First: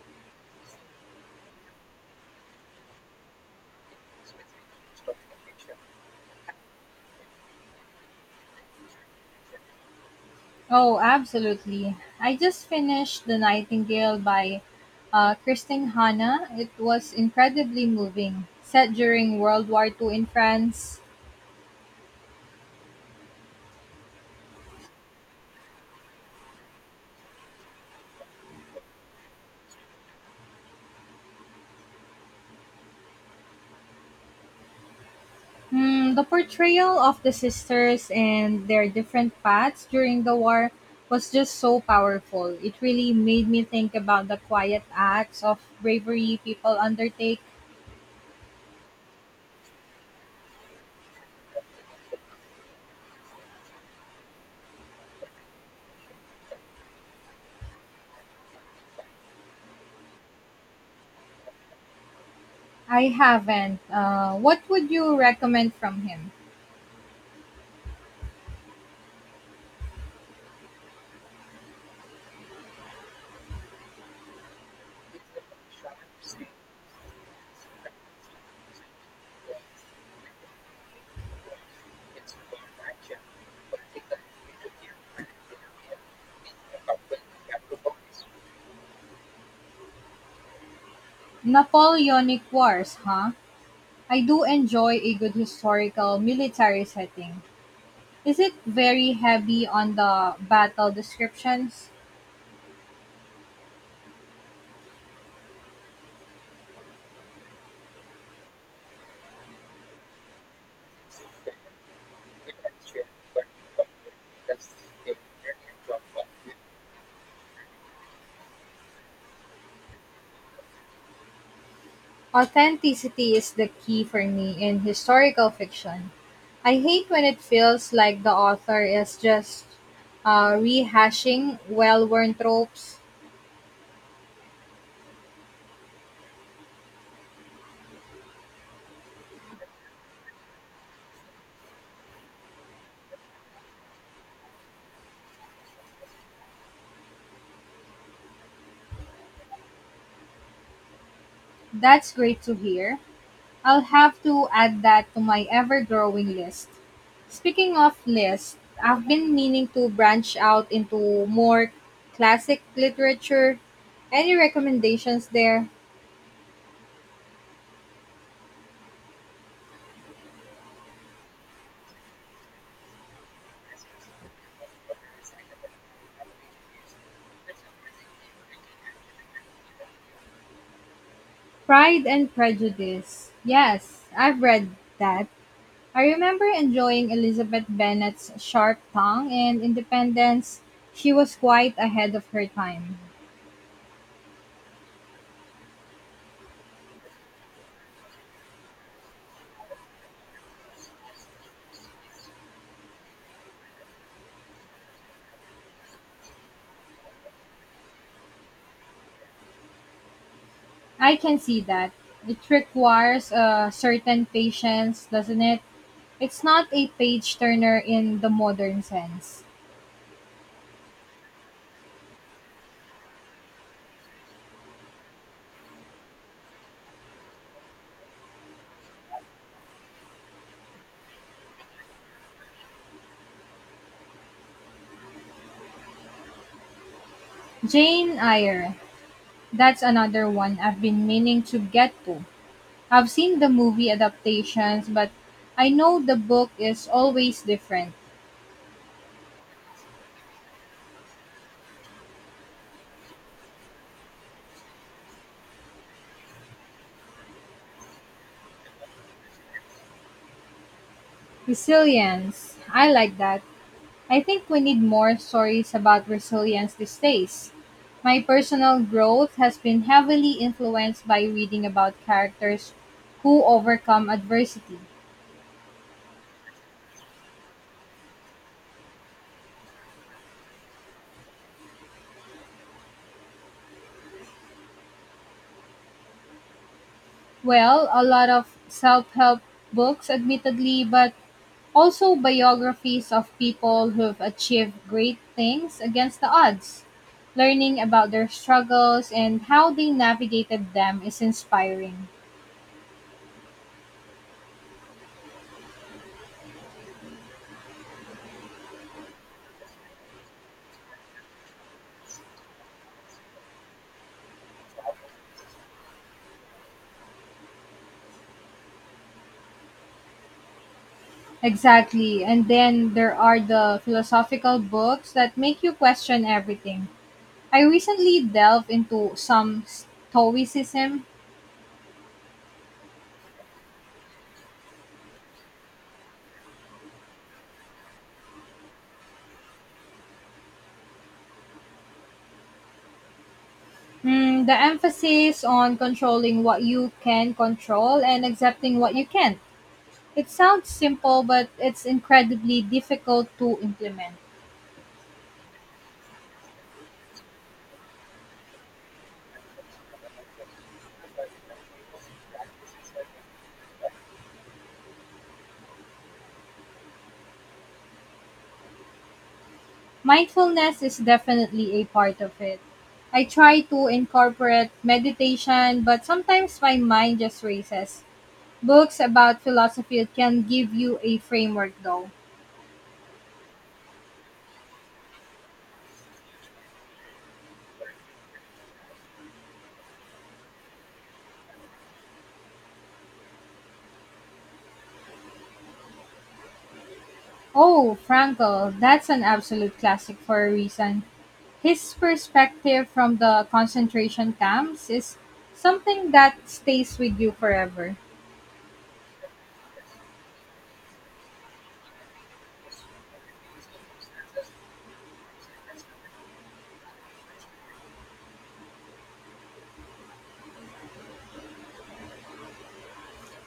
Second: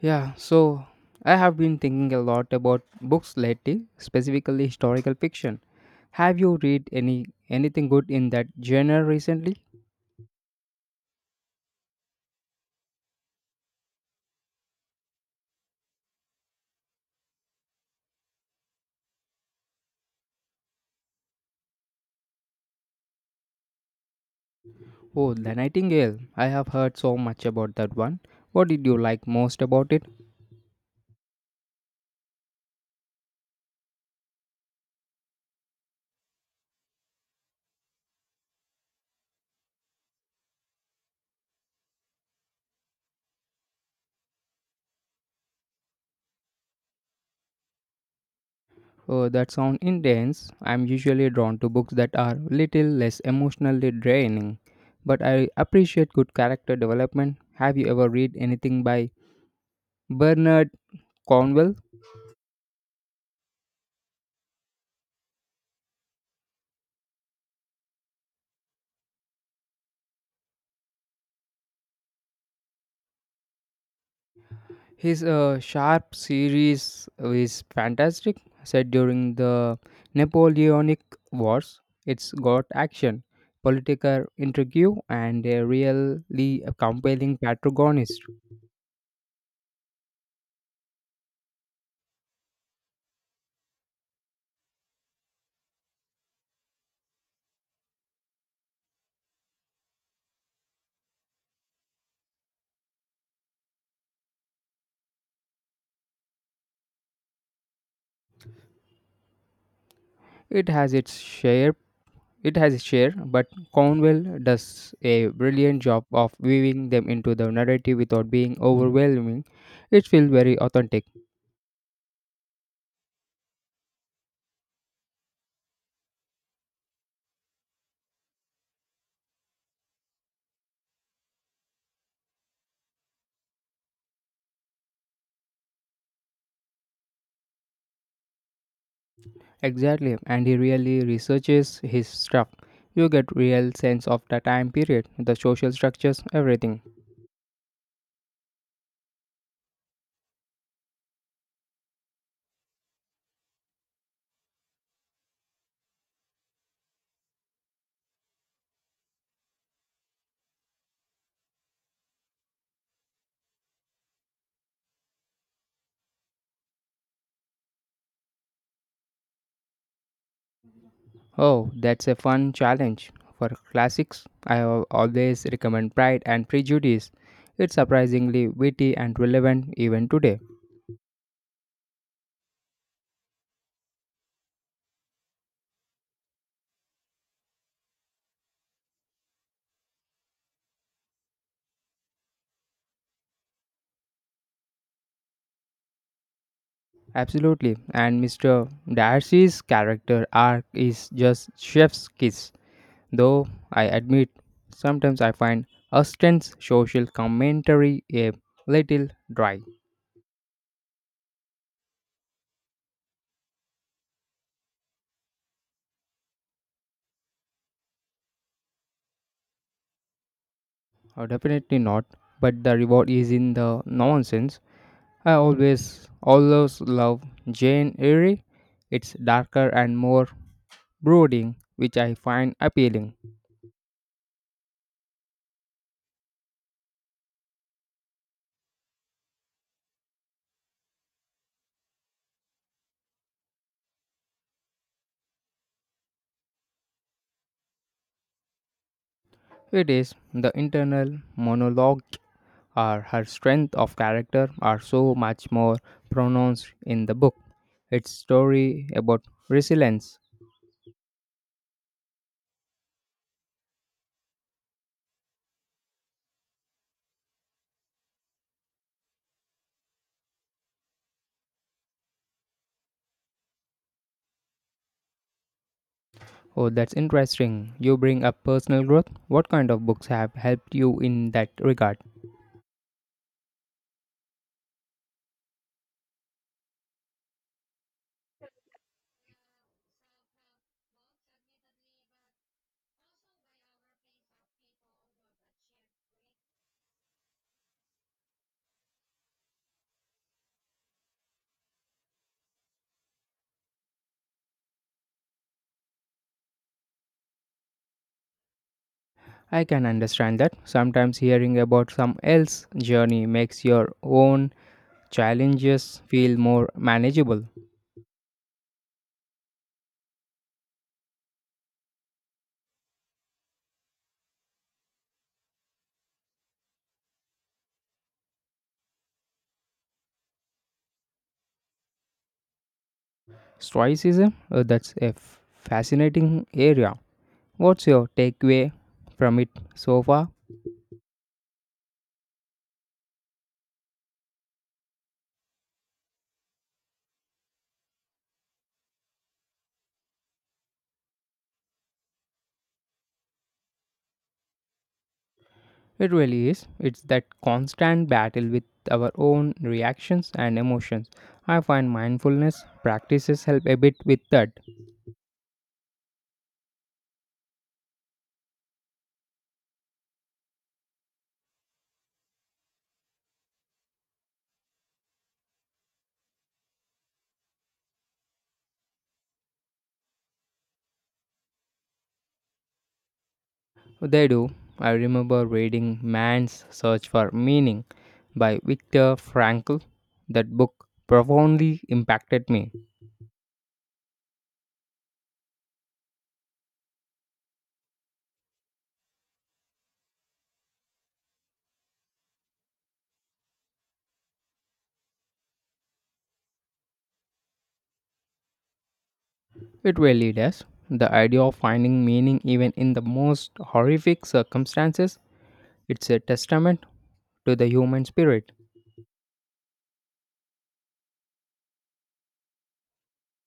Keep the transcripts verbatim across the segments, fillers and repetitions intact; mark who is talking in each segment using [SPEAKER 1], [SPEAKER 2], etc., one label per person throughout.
[SPEAKER 1] Yeah, so I have been thinking a lot about books lately, specifically historical fiction. Have you read any anything good in that genre recently?
[SPEAKER 2] Oh, absolutely. I just finished The Nightingale by uh, Christine Hanna. It was incredibly moving. Set during World War two in France.
[SPEAKER 1] Oh, The Nightingale. I have heard so much about that one. What did you like most about it?
[SPEAKER 2] Hmm, the portrayal of the sisters and their different paths during the war was just so powerful. It really made me think about the quiet acts of bravery people undertake.
[SPEAKER 1] Oh, that sounds intense. I'm usually drawn to books that are little less emotionally draining, but I appreciate good character development. Have you ever read anything by Bernard Cornwell?
[SPEAKER 2] I haven't. Uh, what would you recommend from him?
[SPEAKER 1] His uh, Sharp series is fantastic, set during the Napoleonic Wars. It's got action, political intrigue, and a really compelling protagonist.
[SPEAKER 2] Napoleonic Wars, huh? I do enjoy a good historical military setting. Is it very heavy on the battle descriptions?
[SPEAKER 1] It has its share, it has its share, but Cornwell does a brilliant job of weaving them into the narrative without being overwhelming. It feels very authentic.
[SPEAKER 2] Authenticity is the key for me in historical fiction. I hate when it feels like the author is just uh, rehashing well worn tropes.
[SPEAKER 1] Exactly, and he really researches his stuff. You get real sense of the time period, the social structures, everything.
[SPEAKER 2] That's great to hear. I'll have to add that to my ever growing list. Speaking of lists, I've been meaning to branch out into more classic literature. Any recommendations there?
[SPEAKER 1] Oh, that's a fun challenge. For classics, I al- always recommend Pride and Prejudice. It's surprisingly witty and relevant even today.
[SPEAKER 2] Pride and Prejudice. Yes, I've read that. I remember enjoying Elizabeth Bennet's sharp tongue and independence. She was quite ahead of her time.
[SPEAKER 1] Absolutely, and mister Darcy's character arc is just chef's kiss. Though I admit, sometimes I find Austen's social commentary a little dry.
[SPEAKER 2] I can see that. It requires a certain patience, doesn't it? It's not a page-turner in the modern sense.
[SPEAKER 1] Uh, definitely not. But the reward is in the nonsense. I always, always love Jane Eyre. It's darker and more brooding, which I find appealing.
[SPEAKER 2] Jane Eyre, that's another one I've been meaning to get to. I've seen the movie adaptations, but I know the book is always different.
[SPEAKER 1] It is the internal monologue or her strength of character are so much more pronounced in the book. Its story about resilience.
[SPEAKER 2] Resilience, I like that. I think we need more stories about resilience these days. My personal growth has been heavily influenced by reading about characters who overcome adversity.
[SPEAKER 1] Oh, that's interesting. You bring up personal growth. What kind of books have helped you in that regard?
[SPEAKER 2] Well, a lot of self help books, admittedly, but also biographies of people who've achieved great things against the odds. Learning about their struggles and how they navigated them is inspiring.
[SPEAKER 1] I can understand that sometimes hearing about some else's journey makes your own challenges feel more manageable.
[SPEAKER 2] Exactly. And then there are the philosophical books that make you question everything. I recently delved into some Stoicism.
[SPEAKER 1] Stoicism, uh, that's a f- fascinating area. What's your takeaway from it so far?
[SPEAKER 2] Mm, the emphasis on controlling what you can control and accepting what you can't. It sounds simple, but it's incredibly difficult to implement.
[SPEAKER 1] It really is. It's that constant battle with our own reactions and emotions. I find mindfulness practices help a bit with that.
[SPEAKER 2] Mindfulness is definitely a part of it. I try to incorporate meditation, but sometimes my mind just races. Books about philosophy can give you a framework, though.
[SPEAKER 1] They do. I remember reading Man's Search for Meaning by Viktor Frankl. That book profoundly impacted me.
[SPEAKER 2] Oh, Frankl, that's an absolute classic for a reason. His perspective from the concentration camps is something that stays with you forever.
[SPEAKER 1] It really does. The idea of finding meaning even in the most horrific circumstances, it's a testament to the human spirit.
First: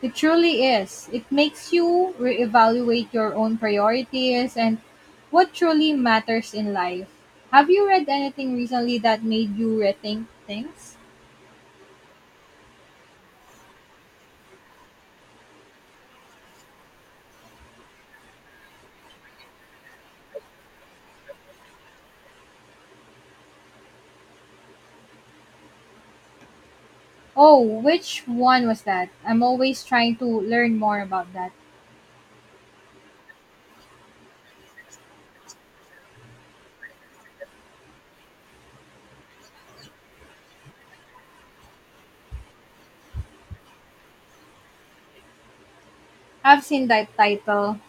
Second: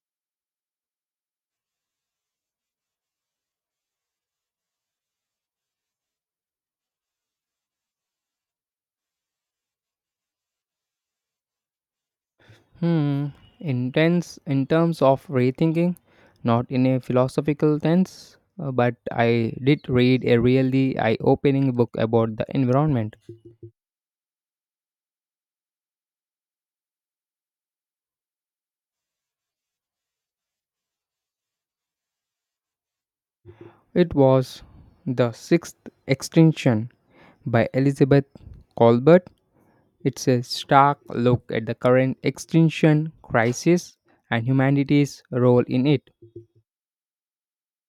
[SPEAKER 2] It truly is. It makes you reevaluate your own priorities and what truly matters in life. Have you read anything recently that made you rethink things?
[SPEAKER 1] Hmm, Intense in terms of rethinking, not in a philosophical sense, uh, but I did read a really eye opening book about the environment.
[SPEAKER 2] Oh, which one was that? I'm always trying to learn more about that.
[SPEAKER 1] It was The Sixth Extinction by Elizabeth Colbert. It's a stark look at the current extinction crisis and humanity's role in it.
[SPEAKER 2] I've seen that title.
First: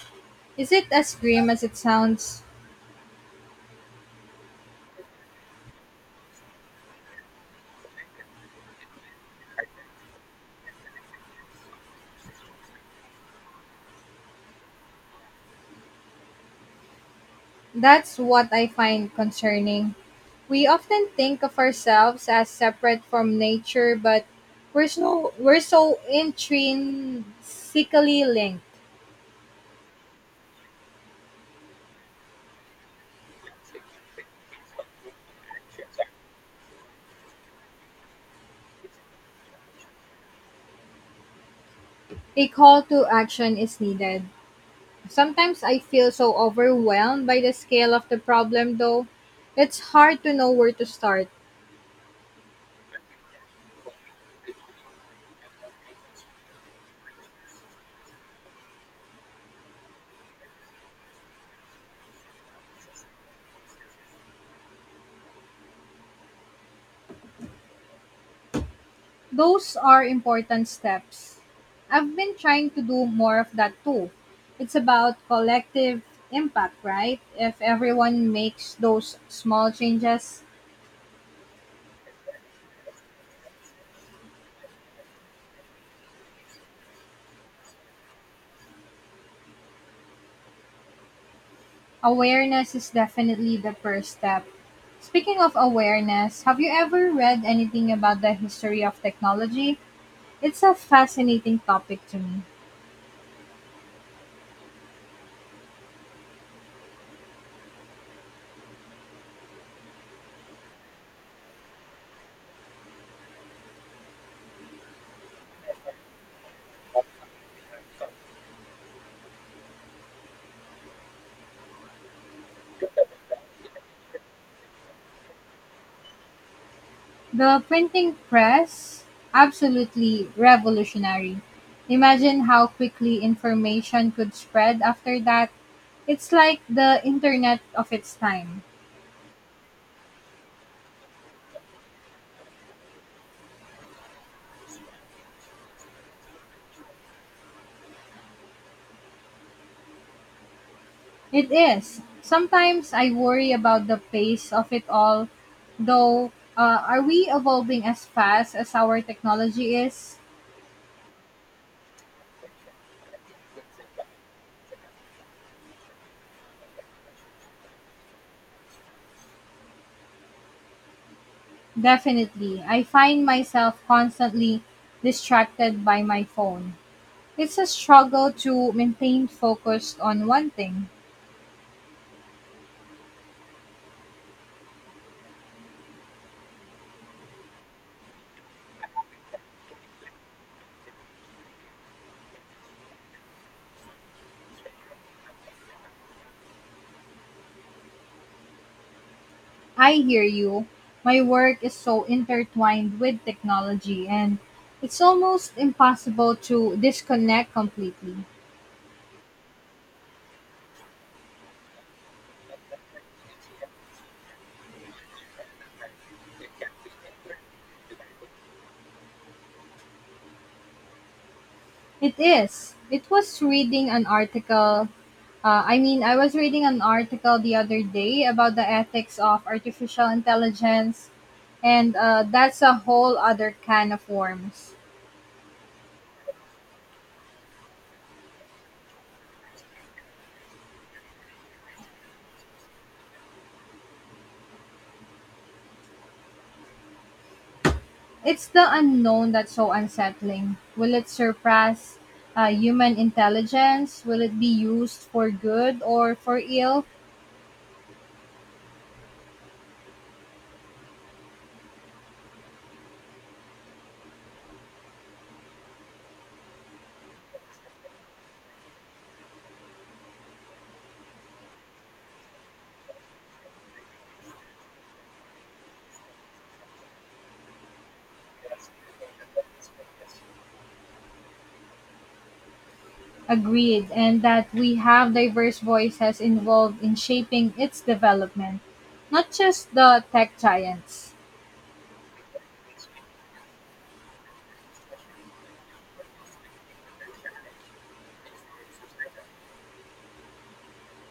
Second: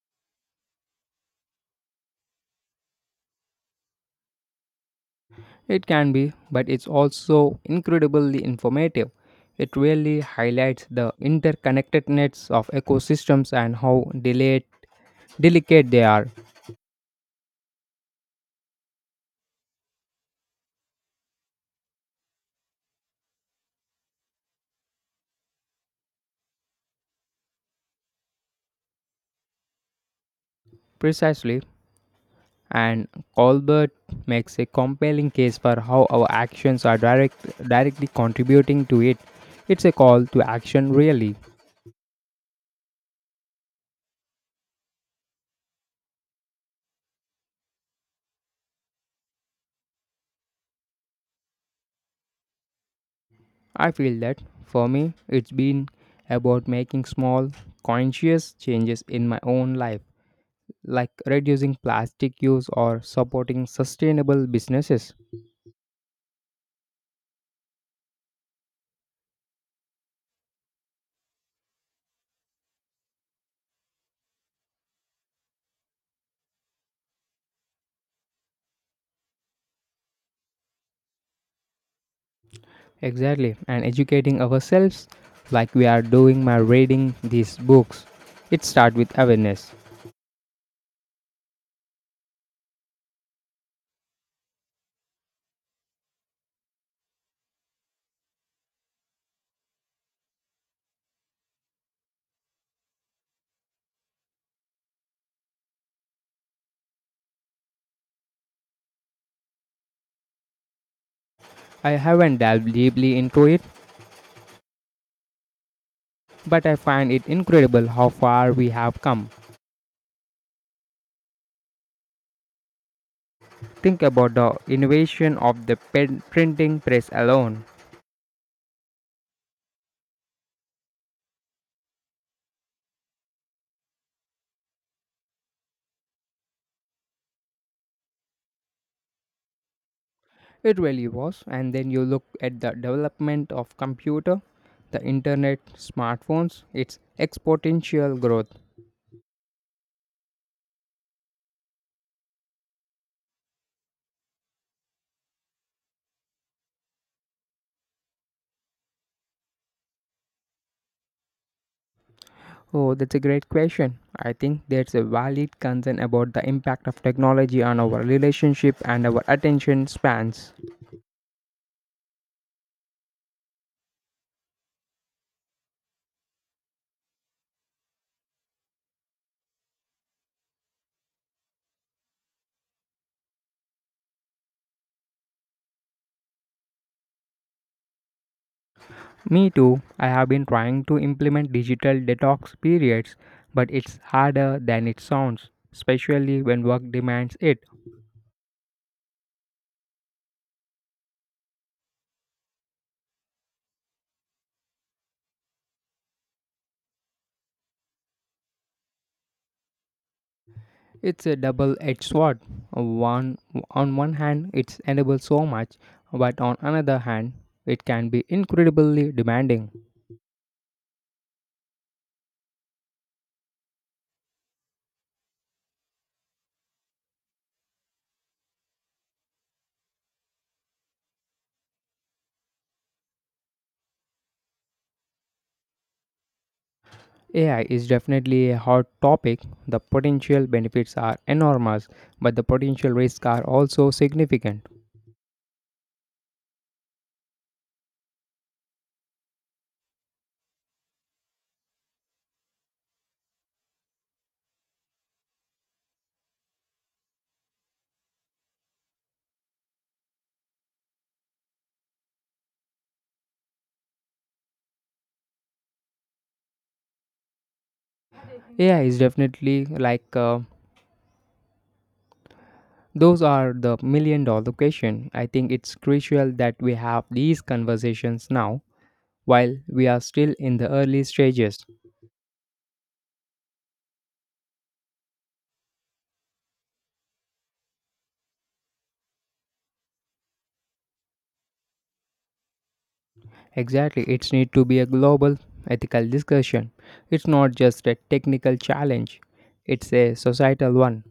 [SPEAKER 2] Is it as grim as it sounds?
[SPEAKER 1] It can be, but it's also incredibly informative. It really highlights the interconnectedness of ecosystems and how delicate, delicate they are.
[SPEAKER 2] That's what I find concerning. We often think of ourselves as separate from nature, but we're so, we're so intrinsically linked.
[SPEAKER 1] Precisely, and Colbert makes a compelling case for how our actions are direct, directly contributing to it. It's a call to action, really.
[SPEAKER 2] A call to action is needed. Sometimes I feel so overwhelmed by the scale of the problem, though. It's hard to know where to start.
[SPEAKER 1] I feel that for me, it's been about making small, conscious changes in my own life like reducing plastic use or supporting sustainable businesses.
[SPEAKER 2] Those are important steps. I've been trying to do more of that too. It's about collective impact, right? If everyone makes those small changes,
[SPEAKER 1] Exactly, and educating ourselves like we are doing by reading these books. It starts with awareness.
[SPEAKER 2] awareness is definitely the first step. Speaking of awareness, have you ever read anything about the history of technology? It's a fascinating topic to me.
[SPEAKER 1] I haven't delved deeply into it, but I find it incredible how far we have come. Think about the innovation of the pen- printing press
[SPEAKER 2] The
[SPEAKER 1] alone.
[SPEAKER 2] printing press, absolutely revolutionary. Imagine how quickly information could spread after that. It's like the internet of its time.
[SPEAKER 1] It really was, and then you look at the development of computer, the internet, smartphones, its exponential growth.
[SPEAKER 2] It is. Sometimes I worry about the pace of it all, though. Uh, are we evolving as fast as our technology is?
[SPEAKER 1] Oh, that's a great question. I think there's a valid concern about the impact of technology on our relationship and our attention spans.
[SPEAKER 2] Definitely. I find myself constantly distracted by my phone. It's a struggle to maintain focus on one thing.
[SPEAKER 1] Me too. I have been trying to implement digital detox periods, but it's harder than it sounds, especially when work demands it.
[SPEAKER 2] I hear you. My work is so intertwined with technology, and it's almost impossible to disconnect completely.
[SPEAKER 1] It's a double-edged sword. One on one hand, it's enables so much, but on another hand, it can be incredibly demanding.
[SPEAKER 2] It is. It was reading an article. Uh, I mean, I was reading an article the other day about the ethics of artificial intelligence, and uh, that's a whole other can of worms.
[SPEAKER 1] A I is definitely a hot topic. The potential benefits are enormous, but the potential risks are also significant.
[SPEAKER 2] It's the unknown that's so unsettling. Will it surpass uh, human intelligence? Will it be used for good or for ill?
[SPEAKER 1] A I is definitely like uh, those are the million dollar question. I think it's crucial that we have these conversations now while we are still in the early stages.
[SPEAKER 2] Agreed, and that we have diverse voices involved in shaping its development, not just the tech giants.
[SPEAKER 1] Exactly, it's need to be a global ethical discussion. It's not just a technical challenge, it's a societal one.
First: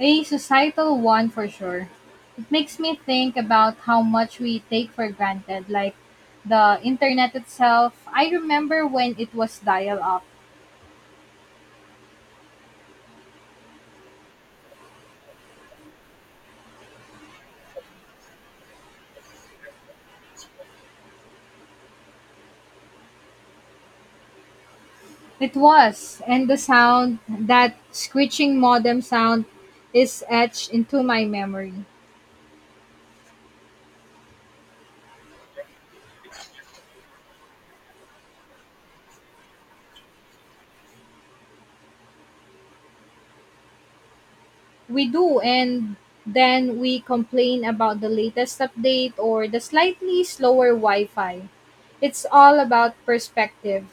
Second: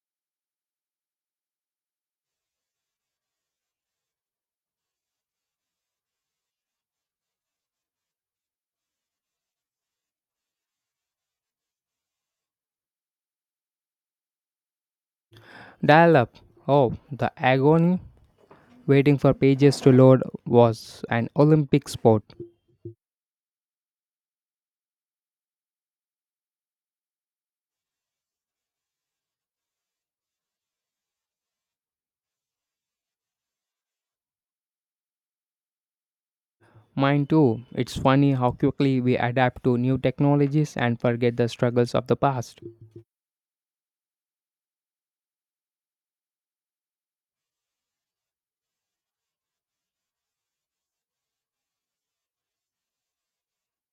[SPEAKER 2] A societal one for sure. It makes me think about how much we take for granted, like the internet itself. I remember when it was dial up.
[SPEAKER 1] Dial up. Oh, the agony waiting for pages to load was an Olympic sport.
[SPEAKER 2] It was, and the sound, that screeching modem sound, is etched into my memory.
[SPEAKER 1] Mine too. It's funny how quickly we adapt to new technologies and forget the struggles of the past.
[SPEAKER 2] We do, and then we complain about the latest update or the slightly slower Wi Fi. It's all about perspective.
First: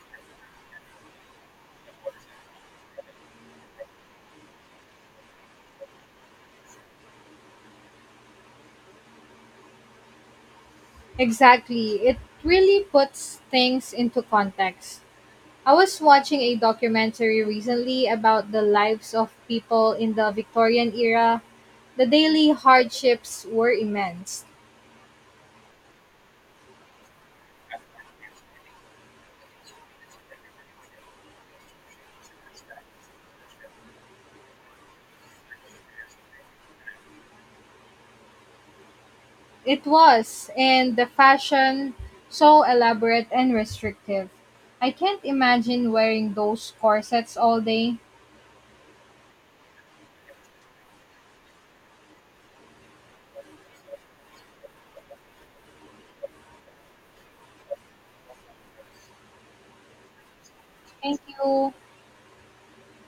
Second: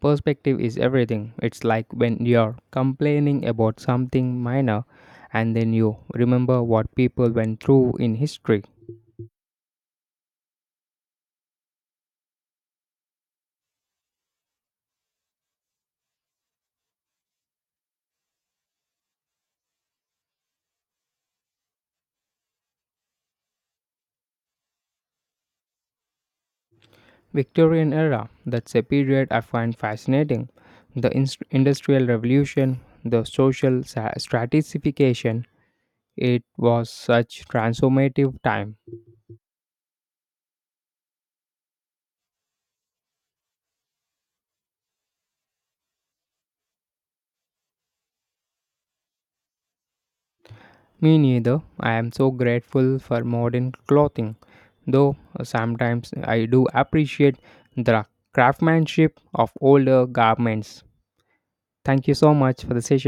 [SPEAKER 1] Perspective is everything. It's like when you're complaining about something minor and then you remember what people went through in history.
[SPEAKER 2] Exactly. It really puts things into context. I was watching a documentary recently about the lives of people in the Victorian era. The daily hardships were immense.
[SPEAKER 1] Victorian era, that's a period I find fascinating. The ins- industrial revolution, the social sa- stratification, it was such transformative time.
[SPEAKER 2] It was, and the fashion so elaborate and restrictive. I can't imagine wearing those corsets all day.
[SPEAKER 1] Me neither. I am so grateful for modern clothing, though uh, sometimes I do appreciate the craftsmanship of older garments.
[SPEAKER 2] Thank you.
[SPEAKER 1] Thank you so much for the session.